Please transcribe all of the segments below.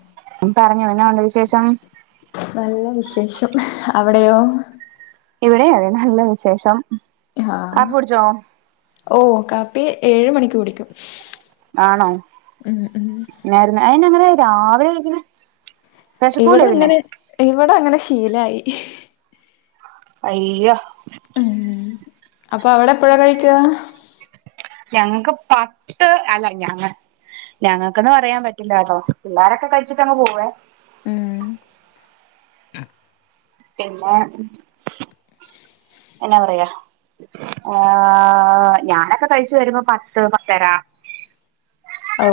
ഉം പറഞ്ഞോ എന്നാ ഉണ്ട് വിശേഷം നല്ല വിശേഷം അവിടെയോ ഇവിടെയും അതെ നല്ല വിശേഷം ആഹ കാപ്പി കുടിച്ചോ ഓ കാപ്പി ഏഴ് മണിക്ക് കുടിക്കും ആണോ ഉം ഉം നേരെന്നെ അയിനങ്ങനെ രാവിലെ നിക്കിന്നെ ഇവിടെ അങ്ങനെ ഇവിടെ അങ്ങനെ ശീലായി അയ്യോ ഉം അപ്പൊ അവിടെ എപ്പഴാ കഴിക്കുക ഞങ്ങക്ക് പത്ത് അല്ല ഞാന് ഞങ്ങൾക്ക്ന്ന് പറയാൻ പറ്റില്ലട്ടോ പിള്ളോരൊക്കെ കഴിച്ചിട്ട് അങ്ങ് പോവേ ഉം പിന്നെ എന്നാ പറയാ ഏഹ ഞാനൊക്കെ കഴിച്ചു വരുമ്പോ പത്ത് പത്തര. ഓ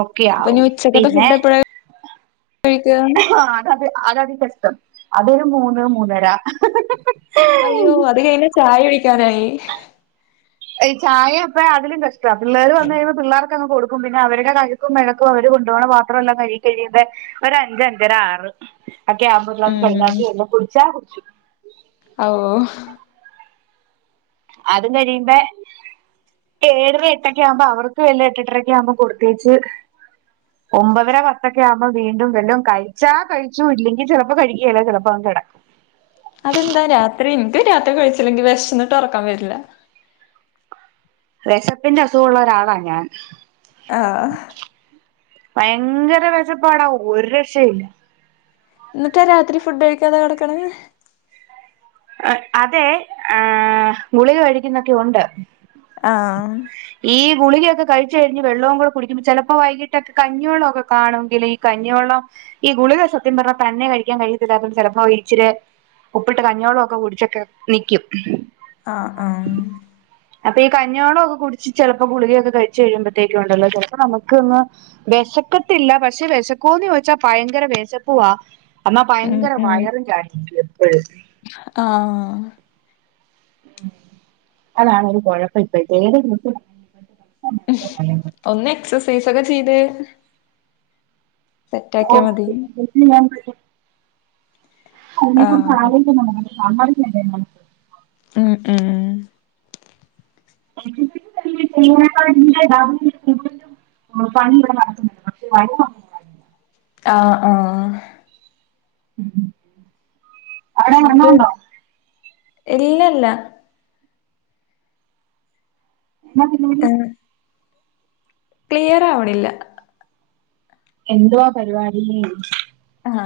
ഒക്കെ അപ്പൊ നി ആവും ഉച്ചക്കത്തെ പിന്നെ ഫുഡ് എപ്പോള. കഴിക്ക. ആ അതത് അതതികഷ്ടം അതൊരു മൂന്ന് മൂന്നര അയ്യോ അത് കഴിഞ്ഞ ചായ കുടിക്കാനായി ഈ ചായൊപ്പ അതിലും കഷ്ടമാണ് പിള്ളേര് വന്ന കഴിയുമ്പോ പിള്ളേർക്ക് കൊടുക്ക. പിന്നെ അവരുടെ കഴുക്കും മെഴക്കും അവര് കൊണ്ടുപോകണ മാത്രമ എല്ലാം കഴ കഴിയത് ഒരു അഞ്ച അഞ്ചര ആറ്. അക്കെ ആവുബോ ഒര്ക്ലാസ് ഉം കരിങ്കപ്പി വെള്ളം കുടിച്ചാ കുടിച്ചു. ഓ. അതും കഴിയുമ്പ. ഏഴര എട്ടൊക്കെ ആവുമ്പോ അവർക്ക് വല്ല എട്ടെട്ടരക്കെ ആവുമ്പോ കൊടുത്തേച്ച്. ഒമ്പതര പത്തൊക്കെ ആവുമ്പോൾ വീണ്ടും വെല്ലോ കഴിച്ചാ കഴിച്ചു ഇല്ലെങ്കിൽ ചിലപ്പോ കഴികേല ചിലപ്പോ അങ്ങ് കേടാകും അതെന്താ രാത്രി ഇന്ക് രാത്രി കഴിച്ചില്ലെങ്കിൽ വിഷംന്നിട്ടോറക്കം വരില്ല. വിശപ്പിന്റെ അസുഖള്ള ഒരാളാ ഞാൻ. ആഹ. ഭയങ്കര വിശപ്പാടാ ഒരു രക്ഷ ഇല്ല. എന്നിട്ടാ രാത്രി ഫുഡ് കഴിക്കാതെ കിടക്കണ. അതെ ഏ ഗുളിക കഴിക്കുന്നൊക്കെ ഉണ്ട്. ആഹ്. ഈ ഗുളികയക്കെ കഴിച്ചച്ച് കഴിഞ് വെള്ളവും കൂടെ കുടിക്കുംമ്പോ ചിലപ്പോ വൈകിട്ടൊക്കെ ക്കെഞ്ഞിവെള്ളം ഒക്കെ കാണെങ്കിൽ ഈ കഞ്ഞിവെള്ളം. ഈ ഗുളിക സത്യം പറഞ്ഞ തന്നെ കഴിക്കാൻ കഴിയത്തില്ല അപ്പും ചിലപ്പോ ഇരിച്ചിില് ഉപ്പിട്ട് കഞ്ഞോളം. കെ കുടിച്ചൊക്കെ നിക്കും. ആഹ് ആഹ് അപ്പൊ ഈ കഞ്ഞോള്ളക്കെ കുടിച്ച് ചിലപ്പോ ഗുളികയൊക്കെ കഴിച്ച കഴിയുമ്പഴത്തേക്കും ഉണ്ടല്ലോ ചിലപ്പോ നമുകൊന്ന്. വിശക്കത്തില്ല പക്ഷെ വിശക്കൂന്ന് ചോദിച്ചാ ഭയങ്കര വിശപ്പുവാ. എന്നാ ഉം ഭയങ്കര ഉം മയറും കയിക്കും എപ്പോഴും. ആഹ്. ഉ അതാണൊരു കുഴപ്പം ഇപ്പഴ്തേ ഏതെ [unintelligible] ഒന്ന് എക്സസൈസ് ഒക്കെ ചെയ്ത്കഴി മതി ഓക്കെ. ആഹ് [unintelligible] [unintelligible] ഉം ഉം. [unintelligible] [unintelligible] നടക്ന്ന്ണ്ട് പക്ഷെ [unintelligible] ആഹ് ആഹ്. ഉം. എന്നിട്ട് ഇല്ലല്ല. എന്ന പിന്നെ എം ക്ലിയർ ആവണില്ല. എന്തുവാ പരിവാടി. ആഹ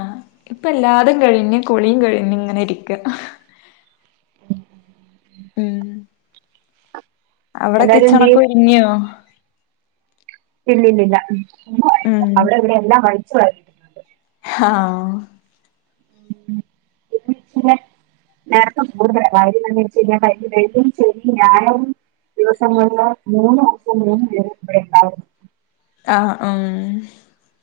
ഇപ്പ എല്ലാതും കഴിഞ്ഞ് കുളിയും കഴിഞ്ഞ് ഇങ്ങനെ ഇരിക്ക. ഉം അവിടെ എല്ലാരും എന്ത് കിച്ചണൊക്കെ ചെയ്യും ഒരുങ്ങിയോ. ഇല്ലില്ലില്ല ഉം അവിടെ ഇവിടെ എല്ലാം വലിച്ചു വാരി ആഹ് ഉം പിന്നെ നേരത്തെ കൂടുതലാ [inaudible] ദിവസങ്ങളുള്ള മൂന്ന് ഒപ്പ് മൂന്ന് പേര് ഇവിടെ ഇണ്ടാവും. ആഹ് ഉം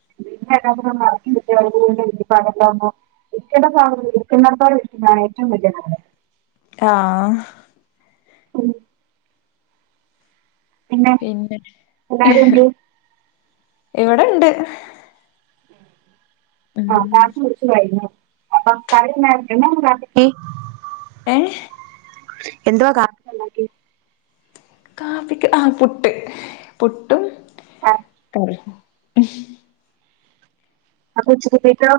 [unintelligible] വിക്കണ്ട സാധനം വിക്കുന്നടുത്തോളം വിക്കുന്നതാ ഏറ്റവും വലിയ [unintelligible] ആഹ് ഉം പിന്നെ എല്ലാരും എന്ത് ഇവിടെണ്ട് ഉം [unintelligible] ഏഹ് എന്തുവാ [unintelligible] കാപ്പിക്ക് ആഹ് പുട്ട് പുട്ടും കറീം അപ്പോ ഉച്ചത്തേക്കോ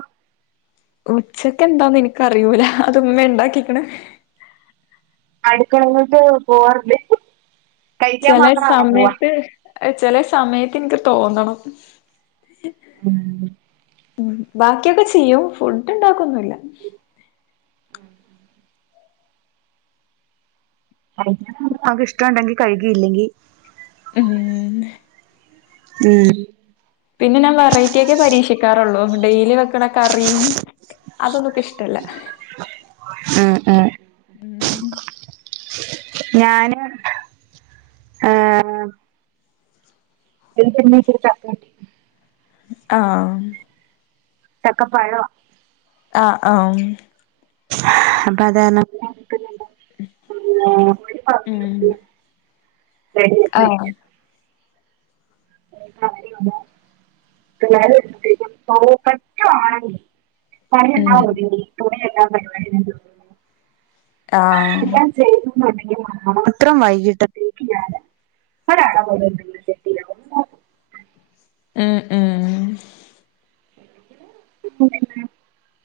ഉച്ചക്കെന്താന്ന് എനിക്കറിയൂല അതുമ്മ ഇണ്ടാക്കിക്കണ് അടുക്കള ങ്ങോട്ട് പോവാറില്ലേ കഴിക്കാൻ ചെല മാത്രാണോ പോവാ സമയത്ത് ചലെ സമയത്ത് എനിക്ക് തോന്നണം ഉം ഉം ബാക്കിയൊക്കെ ചെയ്യും ഫുഡ്ണ്ടാക്കൊന്നുല്ല ആഹ് അവക്ക് ഇഷ്ട്ടൊണ്ടെങ്കി കഴിക്ക് ഇല്ലെങ്കി ഉം മ് പിന്നെ ഞാൻ വെറൈറ്റിയൊക്കെ പരീക്ഷിക്കാറുള്ളൂ ഡെയിലി വെക്കണ കറിയും അതൊന്നു എനിക്കിഷ്ടല്ല ആഹ് ആഹ് ഉം ഞാന് ഏഹ് എനിക്കിവിടുന്നൊരി ഇച്ചിരി ചക്ക കിട്ടി ആഹ് ചക്കപ്പഴവാ ആഹ് ആഹ് അപ്പ അത് കാരണം ആഹ് ഉം [unintelligible] ആഹ് [inaudible] പണിയൊണ്ടാവോ ഉം [inaudible] ആഹ് ചെയ്തുന്നൊണ്ടെങ്കില് മാത്രം വൈകിട്ട് [inaudible] ഏഹ് ഏഹ് [inaudible]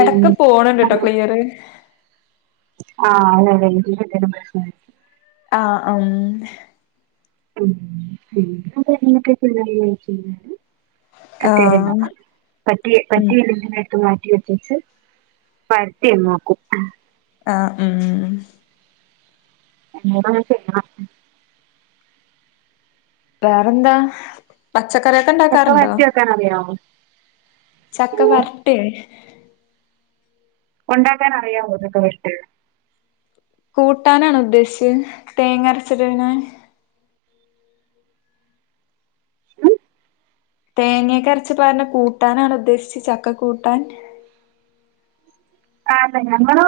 എടക്ക് പോണ് ണ്ട്ട്ടോ ക്ലിയറ് ആഹ് [unintelligible] പ്രശ്നം ആഹ് ഉം ഉം [inaudible] [inaudible] [unintelligible] ആഹ് ഉം പരത്തിയങ്ങു നോക്കും ആഹ് ഉം എന്നോടു ചോദിക്കണം വേറെന്താ പച്ചക്കറിയൊക്കെണ്ടാക്കാറുണ്ടോ ക്കാനറിയായോ ചക്കവരട്ടേ ഒണ്ടാക്കാനറിയാമോ ചക്ക വരട്ട് കൂട്ടാനാണോ ഉദ്ദേശിച്ചത് തേങ്ങരച്ചിടണേ ഉം? തേങ്ങയൊക്കെരച്ച്പാരണ കൂട്ടാനാണോ ഉദ്ദേശിച്ചത് ചക്ക കൂട്ടാൻ ആഹ് പ ഞങ്ങള്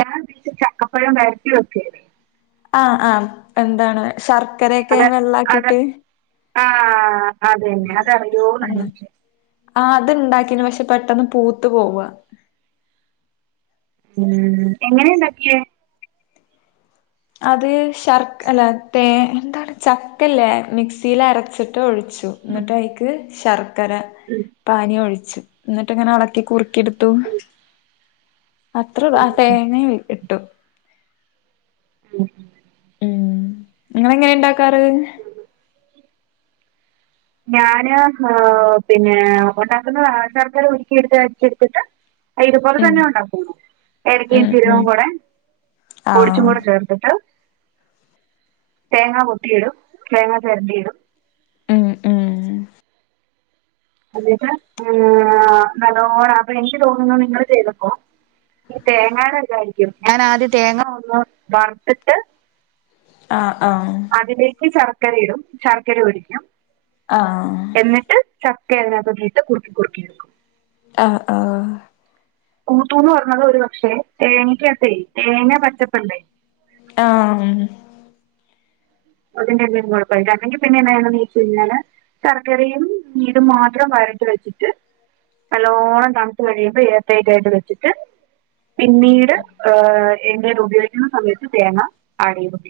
ഞാൻ പീ ചക്കപ്പഴം വരട്ടി വെക്കാചെയ്യല്. ആഹ്, ആഹ് എന്താണ് ശർക്കരയൊക്കെ വെള്ളാക്കിട്ട്. ആഹ് അതന്നെ അതറിയോന്ന ആഹ് ചോയിച്ചെ. ആഹ് അത്ണ്ടാക്കിനു പഷെ പെട്ടന്ന് പൂത്ത് പോവാ. ഉം എങ്ങനെണ്ടാക്കിയേ. അത് ശർക്ക അല്ല തേ എന്താണ് ചക്കല്ലേ മിക്സീല് അരച്ചിട്ട് ഒഴി ച്ചു ന്ന്ട്ട് ഐക്ക് ശർക്കര. ഹും. പാനി ഒഴിച്ച് എന്നിട്ട്ങ്ങനെ അളക്കി കുറുക്കി എടുത്തു. അത്രള്ളു ആ ഉം, തേങ്ങയും ഇട്ടു. ഉം ഉം നിങ്ങളെങ്ങനെ ണ്ടാക്കാറ്. ഞാന് ഹ് പിന്നെ ഒണ്ടാക്കുന്നത് ആശർക്കര ഉരുക്കിയെടുത്ത് അരിച്ചെടു ത്ത്ട്ട്. ഇതുപോലെ ഉം തന്നെ ഉണ്ടാക്കുന്നെ ഏലക്കയും ഉം ചീരകവും ഉം കൂടെ. പൊടിച്ചും ആഹ് കൂടെ ചേർത്തിട്ട്. തേങ്ങാകൊത്തിയിടും തേങ്ങാ ചെരണ്ടിയിടും. ഉം ഉം എന്നിട്ട് ഹ് നല്ലോണം അപ്പൊ എനിക്ക് തോന്നുന്നു നിങ്ങള് ചെയ്തപ്പോ. തേങ്ങേടെതായിരിക്കും ഞാനാദ്യം തേങ്ങ ഒന്ന് വർത്ത്ട്ട്. ആഹ്, ആഹ്. അതിലേക്ക് ശർക്കര ഇടും ശർക്കര ഒഴിക്കും. ആഹ്. എന്നിട്ട് ചക്ക അതിനകത്തോട്ടിട്ട് കുറുക്കി കുറുക്കിയെടുക്കും. ആഹ്, ആഹ്. ഊത്തൂന്ന് പറഞ്ഞത് ഒരു പക്ഷേ തേങ്ങക്കാത്തെ തേങ്ങ പച്ചപ്പ്ണ്ടേ. ആഹ് ഹും. അതിന്റെറെ എല്ലെ കൊഴപ്പല്ലാ അല്ലെങ്കി പിന്നെയെങ്ങാനേന്ന് വെച്ച് കഴിഞ്ഞാല്. ശർക്കരയും മീതും മാത്രം വരട്ടി വെച്ചിട്ട്. നല്ലോണം തണുത്ത് കഴിയുമ്പോ ഏയർടൈറ്റായിട്ട് വെച്ചിട്ട്. പിന്നീട് ഹ് എന്തേലും ഉപയോഗിക്കുന്ന സമയത്ത് തേങ്ങ ആഡ് ചെയ്തൊ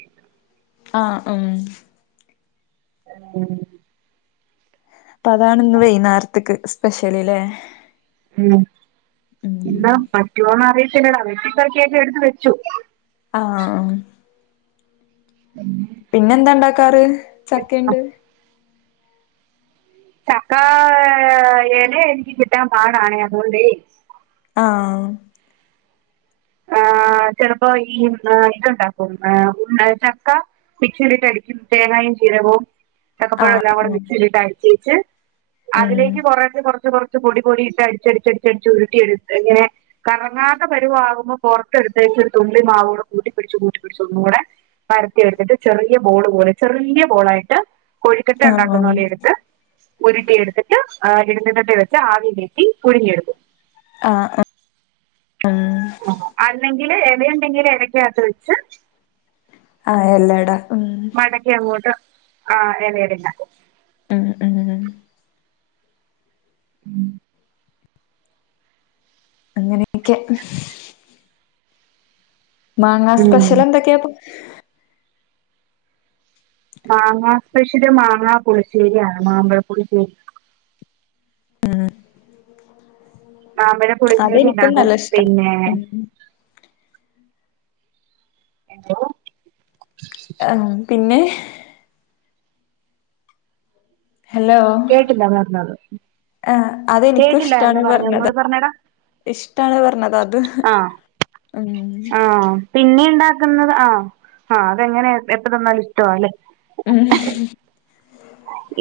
ആഹ്, ഹും. ഉം. പ്പതാണ് ഇന്ന് വൈന്നാര്ത്ത്ക്ക് സ്പെഷ്യല് ല്ലേ. ഉം ഉം എന്താ പറ്റുവോന്ന് അറിയത്തില്ലടാ വെട്ടി പെറ്ക്കിയൊക്കെ എടുത്ത് വെച്ചു. ആഹ്. ഉം. പിന്നെന്താ ണ്ടാക്കാറ് ചക്കേണ്ട്. ചക്കാ ഹ് എനെ എനിക്ക് കിട്ടാൻ പാടാണേ അതോണ്ടെ. ആഹ്. ആഹ് ചെലപ്പോ ഈ മ് ഇത്ണ്ടാക്കും ഏഹ് ചക്ക. മിക്സെലിട്ട് അടിക്കും തേങ്ങായും ജീരകവും. ആഹ് ചക്കപ്പഴൊല്ലാം കൂടെ ഉം മിക്സീലിട്ട് അടിച്ചേച്ച് ഉം അതിലേക്ക് കുറേശെ കൊറച്ച്, കൊറച്ച്. പൊടി പൊടിയിട്ട് അടിച്ചടിച്ച് അടിച്ചടിച്ച് ഉരുട്ടി എടുത്ത് ങ്ങനെ കറങ്ങാത്ത പരുവാകുമ്പോ. പൊറത്തെടുത്തേച്ച് ഒരു തുള്ളി മാവൂടെ കൂട്ടിപിട്ച്ച് കൂട്ടിപിട്ച്ച് ഒന്നൂടെ പരത്തി എട്ത്തിട്ട് ചെറിയ ബോള് പോലെ ചെറിയ ബോളായിട്ട് കൊഴ്ക്കട്ട ആഹ് ഉണ്ടാക്കുന്ന പോലെ എട്ത്ത് ഉരുട്ടി എട്ത്തിട്ട് ആഹ് ഇഡ്ലിചട്ടീ വെച്ച് ആവി കേറ്റി പുഴുങ്ങിയെടുക്കും. ആഹ് ആഹ്. അല്ലെങ്കില് എലയുണ്ടെങ്കില് എലെക്കകത്ത് വെച്ച് ആഹ് എല്ലടാ ഉം. മടക്കി അങ്ങോട്ട് ആ എലയടണ്ടക്ക. മ് മ് മ്. മ്. അങ്ങനെയൊക്കെ. മാങ്ങാ ഉം. സ്പെഷ്യൽ എന്തൊക്കെ അപ്പൊ? മാങ്ങാ സ്പെഷ്യല് മാങ്ങാ പുളിശ്ശേരിയാണ് മാമ്പഴപ്പുളിശ്ശേരി. ഉം അതെനിക്കും മാമ്പഴപുളിശ്ശേരിഉണ്ടകും നല്ല ഇഷ്ട പിന്നെ ഉം എന്തോ? ആഹ് പിന്നെ. ഹലോ കേട്ടില്ല പറഞ്ഞത് ആ അതെനിക്കും ഇഷ്ടാണ് കേട്ടില്ലായിരുന്നു പറഞ്ഞത് പറഞ്ഞതാ ഒന്നൂടി പറഞ്ഞേടാ ഇഷ്ടാണ് പർഞ്ഞതാ അത് ആഹ് ഉം. ആഹ് പിന്നെ ഇണ്ടാക്ക്ന്നത് ആ ആ അതെങ്ങനെ എപ്പ തന്നാലും ഇഷ്ടമാല്ലെ? മ്.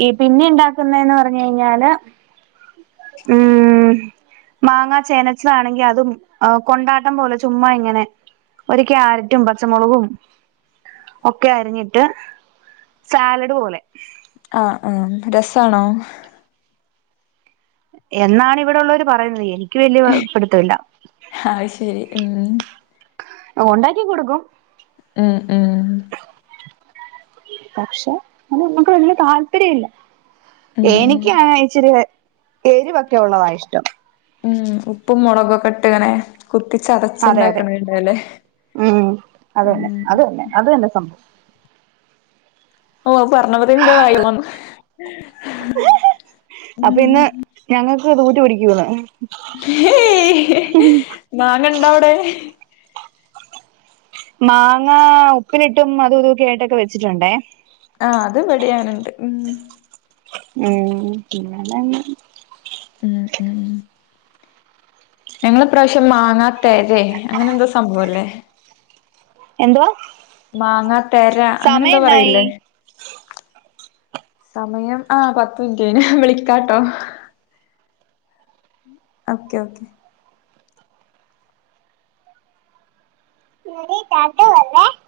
ഈ പിന്നെ ഇണ്ടാക്കുന്നെന്ന് പർഞ്ഞയ്ഞ്ഞാല് മ് മാങ്ങാ ചേനച്ചതാണെങ്കി അതും കൊണ്ടാട്ടം പോലെ ചുമ്മാ ഇങ്ങനെ ഒര് ക്യാരറ്റും പച്ചമുളകും. ഒക്കെ അരിഞ്ഞിട്ട് സാലഡ് പോലെ. ആഹ് ആ രസാണോ? എന്നാണ് ഇവിടെള്ളോര് പറയുന്നത് എനിക്ക് വല്യ പിട്ത്ത്ല്ല. അഹ് ശെരി ഉം. ഒ ഉണ്ടാക്കി കൊട്ക്കും. മ് മ്. പക്ഷെ അത് ന്നമ്മക്ക് വല്ല്യ താല്പര്യല്ല. ഉം എനിക്കാണെ ഇച്ചിരി എരിവൊക്കെ ഉള്ളതാ ഇഷ്ടം. മ് ഉപ്പും മുളകൊക്കെ ഇട്ട് ഇങ്ങനെ കുത്തിച്ചതച്ച് ഇണ്ടാക്ക്ണണ്ടല്ലേ? മ് മ് അത്‌ തന്നെ അത്‌ തന്നെ അത് തന്നെ സംഭവം. ഓ അഹ് പർഞ്ഞ പോതിന് എന്റെ വായില് വെള്ളം വന്നു. ഉം [unintelligible] അപ്പൊ ഇന്ന് ഞങ്ങക്ക് [unintelligible] ഏയ് മാങ്ങണ്ടവ്ടെ? മാങ്ങ ഉപ്പിലിട്ടും അതും ഇതും ഒക്കെ ആയിട്ട് വെച്ചിട്ടുണ്ടേ. ആ അത് ഇവിടീം അങ്ങനെണ്ട് മ്. ഉം [unintelligible] ഉം ഉം ഞങ്ങള് ഇപ്രാവശ്യം മാങ്ങാത്തെരെ അങ്ങനെ എന്തോ സംഭവല്ലേ? എന്തുവാ മാങ്ങത്തെര അങ്ങനെ എന്തോ പറയില്ലേ? ഉ [inaudible] സമയം ആ പത്ത് മിനിറ്റ് ആയീണ് വിളിക്കാട്ടോ. Okay okay. [unintelligible]